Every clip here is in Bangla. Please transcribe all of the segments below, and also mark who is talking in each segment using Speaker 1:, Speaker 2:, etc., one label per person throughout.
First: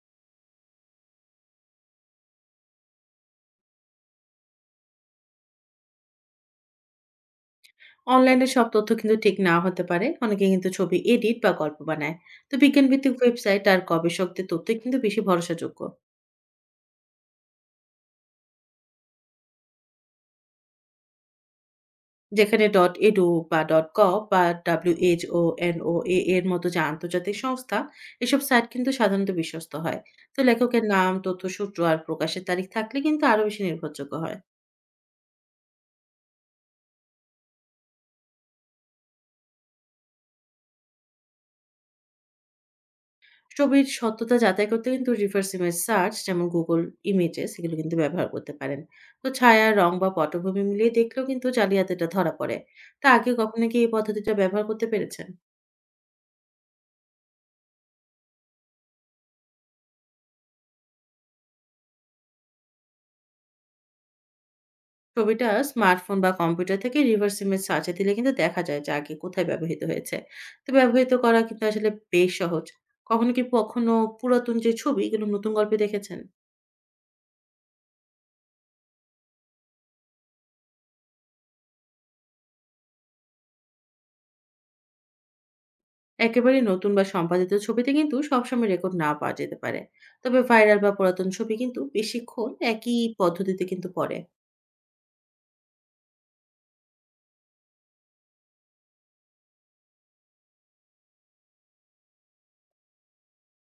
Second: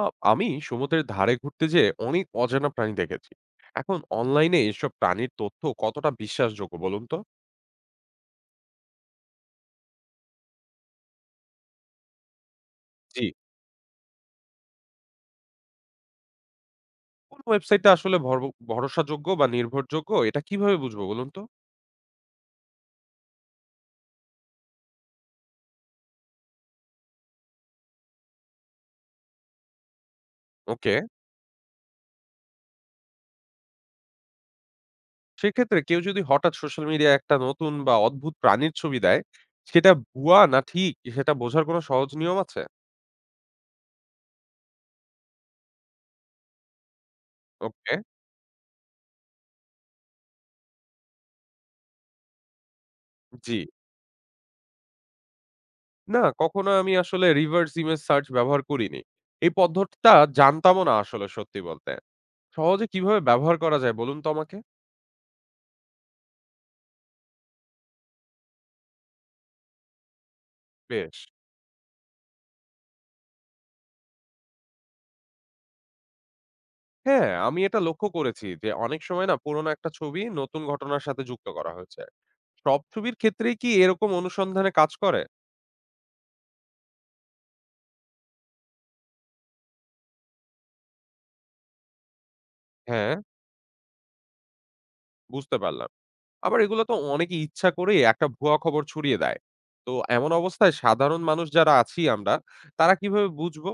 Speaker 1: আ আমি সমুদ্রের ধারে ঘুরতে যেয়ে অনেক অজানা প্রাণী দেখেছি। এখন অনলাইনে এসব প্রাণীর তথ্য কতটা বিশ্বাসযোগ্য বলুন তো?
Speaker 2: অনলাইনে সব তথ্য কিন্তু ঠিক নাও হতে পারে। অনেকে কিন্তু ছবি এডিট বা গল্প বানায়। তো বিজ্ঞানভিত্তিক
Speaker 1: জি।
Speaker 2: ওয়েবসাইট আর গবেষকদের তথ্যই কিন্তু বেশি ভরসাযোগ্য।
Speaker 1: কোন ওয়েবসাইটটা আসলে ভরসাযোগ্য বা নির্ভরযোগ্য এটা কিভাবে বুঝবো বলুন তো?
Speaker 2: যেখানে .edu বা .gov বা WHO, NOAA এর মতো যে আন্তর্জাতিক সংস্থা, এসব সাইট কিন্তু সাধারণত বিশ্বস্ত হয়। তো লেখকের
Speaker 1: ওকে।
Speaker 2: নাম, তথ্যসূত্র আর প্রকাশের তারিখ থাকলে কিন্তু আরো বেশি নির্ভরযোগ্য হয়।
Speaker 1: সেক্ষেত্রে কেউ যদি হঠাৎ সোশ্যাল মিডিয়ায় একটা নতুন বা অদ্ভুত প্রাণীর ছবি দেয়, সেটা ভুয়া না ঠিক সেটা বোঝার কোনো সহজ নিয়ম আছে?
Speaker 2: ছবির সত্যতা যাচাই করতে কিন্তু রিভার্স ইমেজ সার্চ যেমন গুগল ইমেজেস এগুলো
Speaker 1: ওকে,
Speaker 2: কিন্তু ব্যবহার করতে পারেন। তো ছায়া রং বা পটভূমি মিলিয়ে দেখলেও কিন্তু জালিয়াতিটা ধরা পড়ে। তা আগে
Speaker 1: জি।
Speaker 2: কখনো কি এই পদ্ধতিটা ব্যবহার করতে পেরেছেন?
Speaker 1: না, কখনো আমি আসলে reverse image search ব্যবহার করিনি। এই পদ্ধতিটা জানতামও না আসলে সত্যি বলতে। সহজে কিভাবে ব্যবহার করা যায় বলুন তো আমাকে?
Speaker 2: ছবিটা স্মার্টফোন বা কম্পিউটার থেকে রিভার্স ইমেজ সার্চে দিলে কিন্তু দেখা যায় যে আগে কোথায় ব্যবহৃত হয়েছে। তো ব্যবহৃত
Speaker 1: বেশ।
Speaker 2: করা কিন্তু আসলে বেশ সহজ। কখনো কি পুরাতন যে ছবি এগুলো নতুন গল্পে দেখেছেন?
Speaker 1: হ্যাঁ, আমি এটা লক্ষ্য করেছি যে অনেক সময় না পুরোনো একটা ছবি নতুন ঘটনার সাথে যুক্ত করা হয়েছে। সব ছবির ক্ষেত্রেই কি এরকম অনুসন্ধানে কাজ করে?
Speaker 2: একেবারে নতুন বা সম্পাদিত ছবিতে কিন্তু সবসময় রেকর্ড না পাওয়া যেতে পারে। তবে ভাইরাল বা পুরাতন ছবি কিন্তু বেশিক্ষণ একই
Speaker 1: হ্যাঁ,
Speaker 2: পদ্ধতিতে কিন্তু পড়ে।
Speaker 1: বুঝতে পারলাম। আবার এগুলো তো অনেকে ইচ্ছা করেই একটা ভুয়া খবর ছড়িয়ে দেয়। তো এমন অবস্থায় সাধারণ মানুষ যারা আছি আমরা, তারা কিভাবে বুঝবো?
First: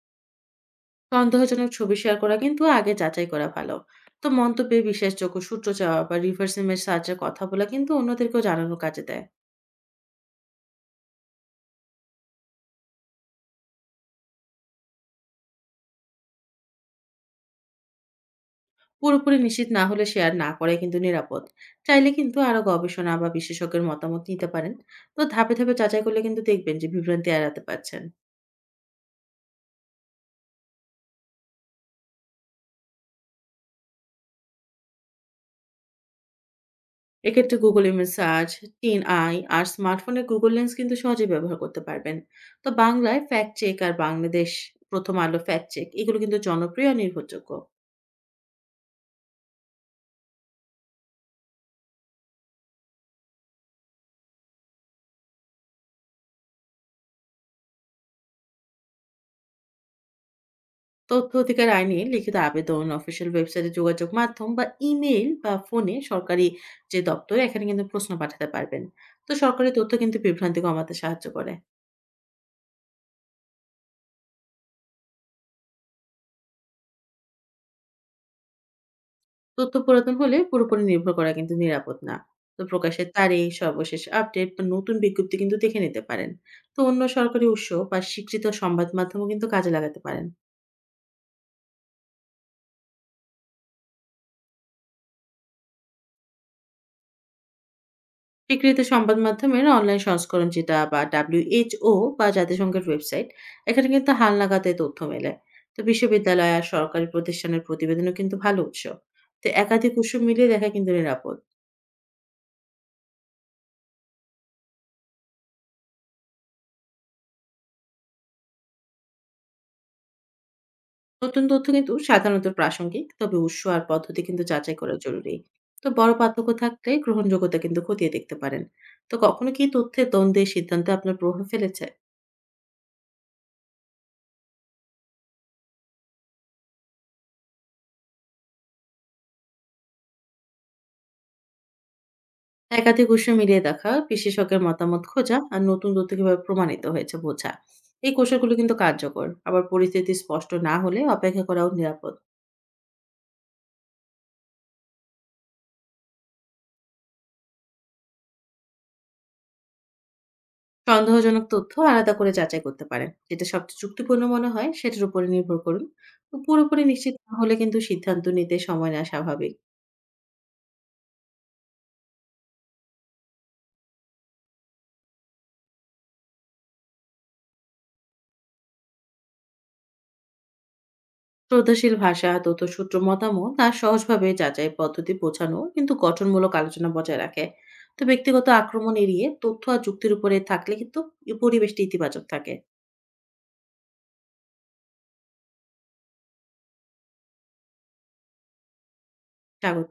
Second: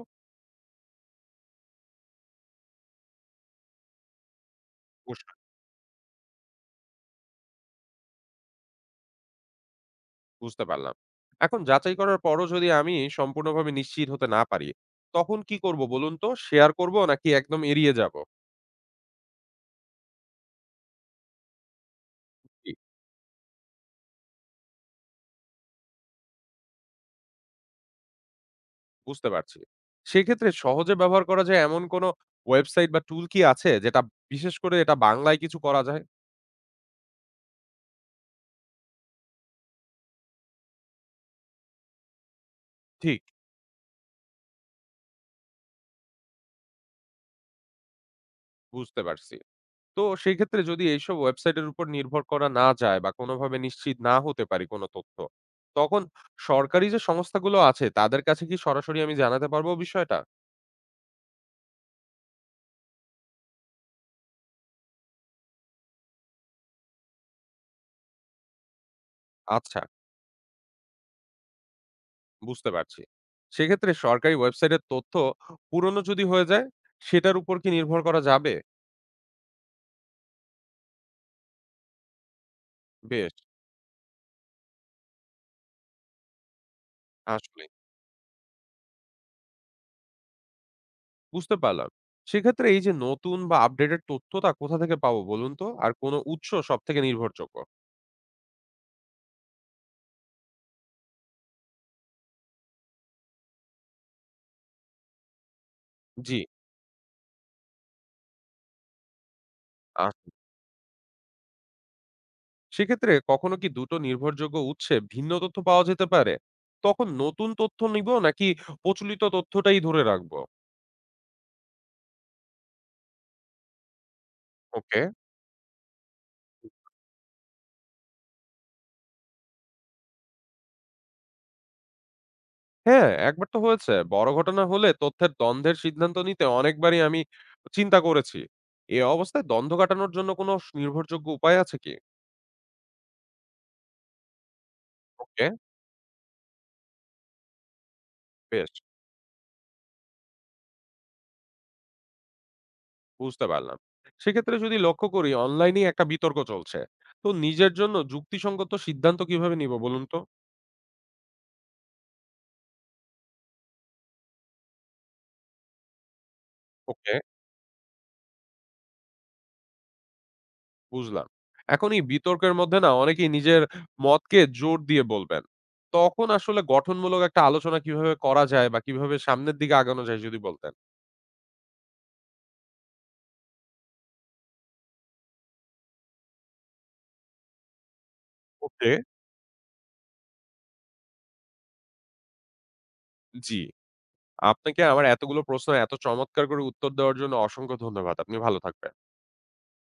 Speaker 2: সন্দেহজনক ছবি শেয়ার করা কিন্তু আগে যাচাই করা ভালো। তো মন্তব্যে
Speaker 1: বুঝ-
Speaker 2: বিশ্বাসযোগ্য সূত্র চাওয়া বা রিভার্স ইমেজ সার্চের কথা বলা কিন্তু অন্যদেরকেও জানানো কাজে দেয়।
Speaker 1: বুঝতে পারলাম। এখন যাচাই করার পরও যদি আমি সম্পূর্ণভাবে নিশ্চিত হতে না পারি, তখন কি করব বলুন তো? শেয়ার করব নাকি একদম এড়িয়ে যাব?
Speaker 2: পুরোপুরি নিশ্চিত না হলে শেয়ার না করাই কিন্তু নিরাপদ। চাইলে কিন্তু আরো গবেষণা বা বিশেষজ্ঞের মতামত নিতে পারেন। তো ধাপে ধাপে যাচাই করলে কিন্তু দেখবেন যে বিভ্রান্তি এড়াতে পারছেন।
Speaker 1: বুঝতে পারছি। সেক্ষেত্রে সহজে ব্যবহার করা যায় এমন কোনো ওয়েবসাইট বা টুল কি আছে যেটা বিশেষ করে এটা বাংলায় কিছু করা যায়?
Speaker 2: এক্ষেত্রে Google image search, TinEye আর স্মার্টফোনের Google লেন্স কিন্তু সহজে ব্যবহার করতে পারবেন। তো বাংলায়
Speaker 1: ঠিক।
Speaker 2: ফ্যাক্ট চেক আর বাংলাদেশ প্রথম আলো ফ্যাক্ট চেক এগুলো কিন্তু জনপ্রিয় আর নির্ভরযোগ্য।
Speaker 1: বুঝতে পারছি। তো সেই ক্ষেত্রে যদি এইসব ওয়েবসাইটের উপর নির্ভর করা না যায় বা কোনোভাবে নিশ্চিত না হতে পারি কোনো তথ্য, তখন সরকারি যে সংস্থাগুলো আছে তাদের কাছে কি সরাসরি আমি জানাতে পারবো বিষয়টা?
Speaker 2: তথ্য অধিকার আইনে লিখিত আবেদন, অফিসিয়াল ওয়েবসাইটে যোগাযোগ মাধ্যম বা ইমেইল বা ফোনে সরকারি যে দপ্তর এখানে কিন্তু প্রশ্ন পাঠাতে পারবেন। তো সরকারি
Speaker 1: আচ্ছা,
Speaker 2: তথ্য কিন্তু বিভ্রান্তি কমাতে সাহায্য করে।
Speaker 1: বুঝতে পারছি। সেক্ষেত্রে সরকারি ওয়েবসাইটের তথ্য পুরনো যদি হয়ে যায়, সেটার উপর কি নির্ভর করা যাবে?
Speaker 2: তথ্য পুরাতন হলে পুরোপুরি নির্ভর করা কিন্তু নিরাপদ না। তো প্রকাশের
Speaker 1: বেশ,
Speaker 2: তারিখ, সর্বশেষ আপডেট বা নতুন বিজ্ঞপ্তি কিন্তু দেখে নিতে পারেন। তো অন্য সরকারি
Speaker 1: আসলেই।
Speaker 2: উৎস বা স্বীকৃত সংবাদ মাধ্যমও কিন্তু কাজে লাগাতে পারেন।
Speaker 1: বুঝতে পারলাম। সেক্ষেত্রে এই যে নতুন বা আপডেটেড তথ্যটা কোথা থেকে পাবো বলুন তো? আর কোন উৎস সবথেকে নির্ভরযোগ্য?
Speaker 2: স্বীকৃত সংবাদ মাধ্যমের অনলাইন সংস্করণ যেটা বা WHO বা জাতিসংঘের ওয়েবসাইট, এখানে কিন্তু হালনাগাদে তথ্য মেলে। তো
Speaker 1: জি।
Speaker 2: বিশ্ববিদ্যালয় আর সরকারি প্রতিষ্ঠানের প্রতিবেদনও কিন্তু ভালো উৎস। তো একাধিক উৎস
Speaker 1: আচ্ছা।
Speaker 2: মিলিয়ে দেখা কিন্তু নিরাপদ।
Speaker 1: সেক্ষেত্রে কখনো কি দুটো নির্ভরযোগ্য উৎসে ভিন্ন তথ্য পাওয়া যেতে পারে? তখন নতুন তথ্য নিবো নাকি প্রচলিত তথ্যটাই ধরে রাখবো?
Speaker 2: নতুন তথ্য কিন্তু সাধারণত প্রাসঙ্গিক, তবে উৎস আর পদ্ধতি কিন্তু যাচাই করা
Speaker 1: ওকে।
Speaker 2: জরুরি। তো বড় পার্থক্য থাকলে গ্রহণযোগ্যতা কিন্তু খতিয়ে দেখতে পারেন। তো কখনো কি তথ্যের দ্বন্দ্বের সিদ্ধান্তে আপনার প্রভাব ফেলেছে?
Speaker 1: হ্যাঁ, একবার তো হয়েছে। বড় ঘটনা হলে তথ্যের দ্বন্দ্বের সিদ্ধান্ত নিতে অনেকবারই আমি চিন্তা করেছি। এ অবস্থায় দ্বন্দ্ব কাটানোর জন্য কোনো নির্ভরযোগ্য উপায় আছে কি?
Speaker 2: একাধিক উৎস মিলিয়ে দেখা, বিশেষজ্ঞের মতামত খোঁজা
Speaker 1: ওকে,
Speaker 2: আর নতুন তথ্য কিভাবে প্রমাণিত হয়েছে বোঝা। এই কৌশলগুলো
Speaker 1: বেশ।
Speaker 2: কিন্তু কার্যকর। আবার পরিস্থিতি স্পষ্ট না হলে অপেক্ষা করাও নিরাপদ।
Speaker 1: বুঝতে পারলাম। সেক্ষেত্রে যদি লক্ষ্য করি অনলাইনেই একটা বিতর্ক চলছে। তো নিজের জন্য যুক্তিসঙ্গত সিদ্ধান্ত কিভাবে নিব বলুন তো?
Speaker 2: সন্দেহজনক তথ্য আলাদা করে যাচাই করতে পারেন। যেটা সবচেয়ে যুক্তিপূর্ণ মনে হয় সেটার উপরে নির্ভর করুন। তো পুরোপুরি
Speaker 1: ওকে,
Speaker 2: নিশ্চিত না হলে কিন্তু সিদ্ধান্ত নিতে সময় নেওয়া স্বাভাবিক।
Speaker 1: বুঝলাম। এখন এই বিতর্কের মধ্যে না অনেকেই নিজের মতকে জোর দিয়ে বলবেন। তখন আসলে গঠনমূলক একটা আলোচনা কিভাবে করা যায় বা কিভাবে সামনের দিকে আগানো যায় যদি বলতেন?
Speaker 2: শ্রদ্ধাশীল ভাষা, তথ্যসূত্র মতামত আর সহজভাবে যাচাই পদ্ধতি বোঝানো কিন্তু গঠনমূলক আলোচনা বজায় রাখে। তো ব্যক্তিগত
Speaker 1: ওকে।
Speaker 2: আক্রমণ এড়িয়ে তথ্য আর যুক্তির উপরে থাকলে কিন্তু এই পরিবেশটি ইতিবাচক থাকে।
Speaker 1: জি, আপনাকে আমার এতগুলো প্রশ্ন এত চমৎকার করে উত্তর দেওয়ার জন্য অসংখ্য ধন্যবাদ। আপনি ভালো থাকবেন।
Speaker 2: স্বাগত।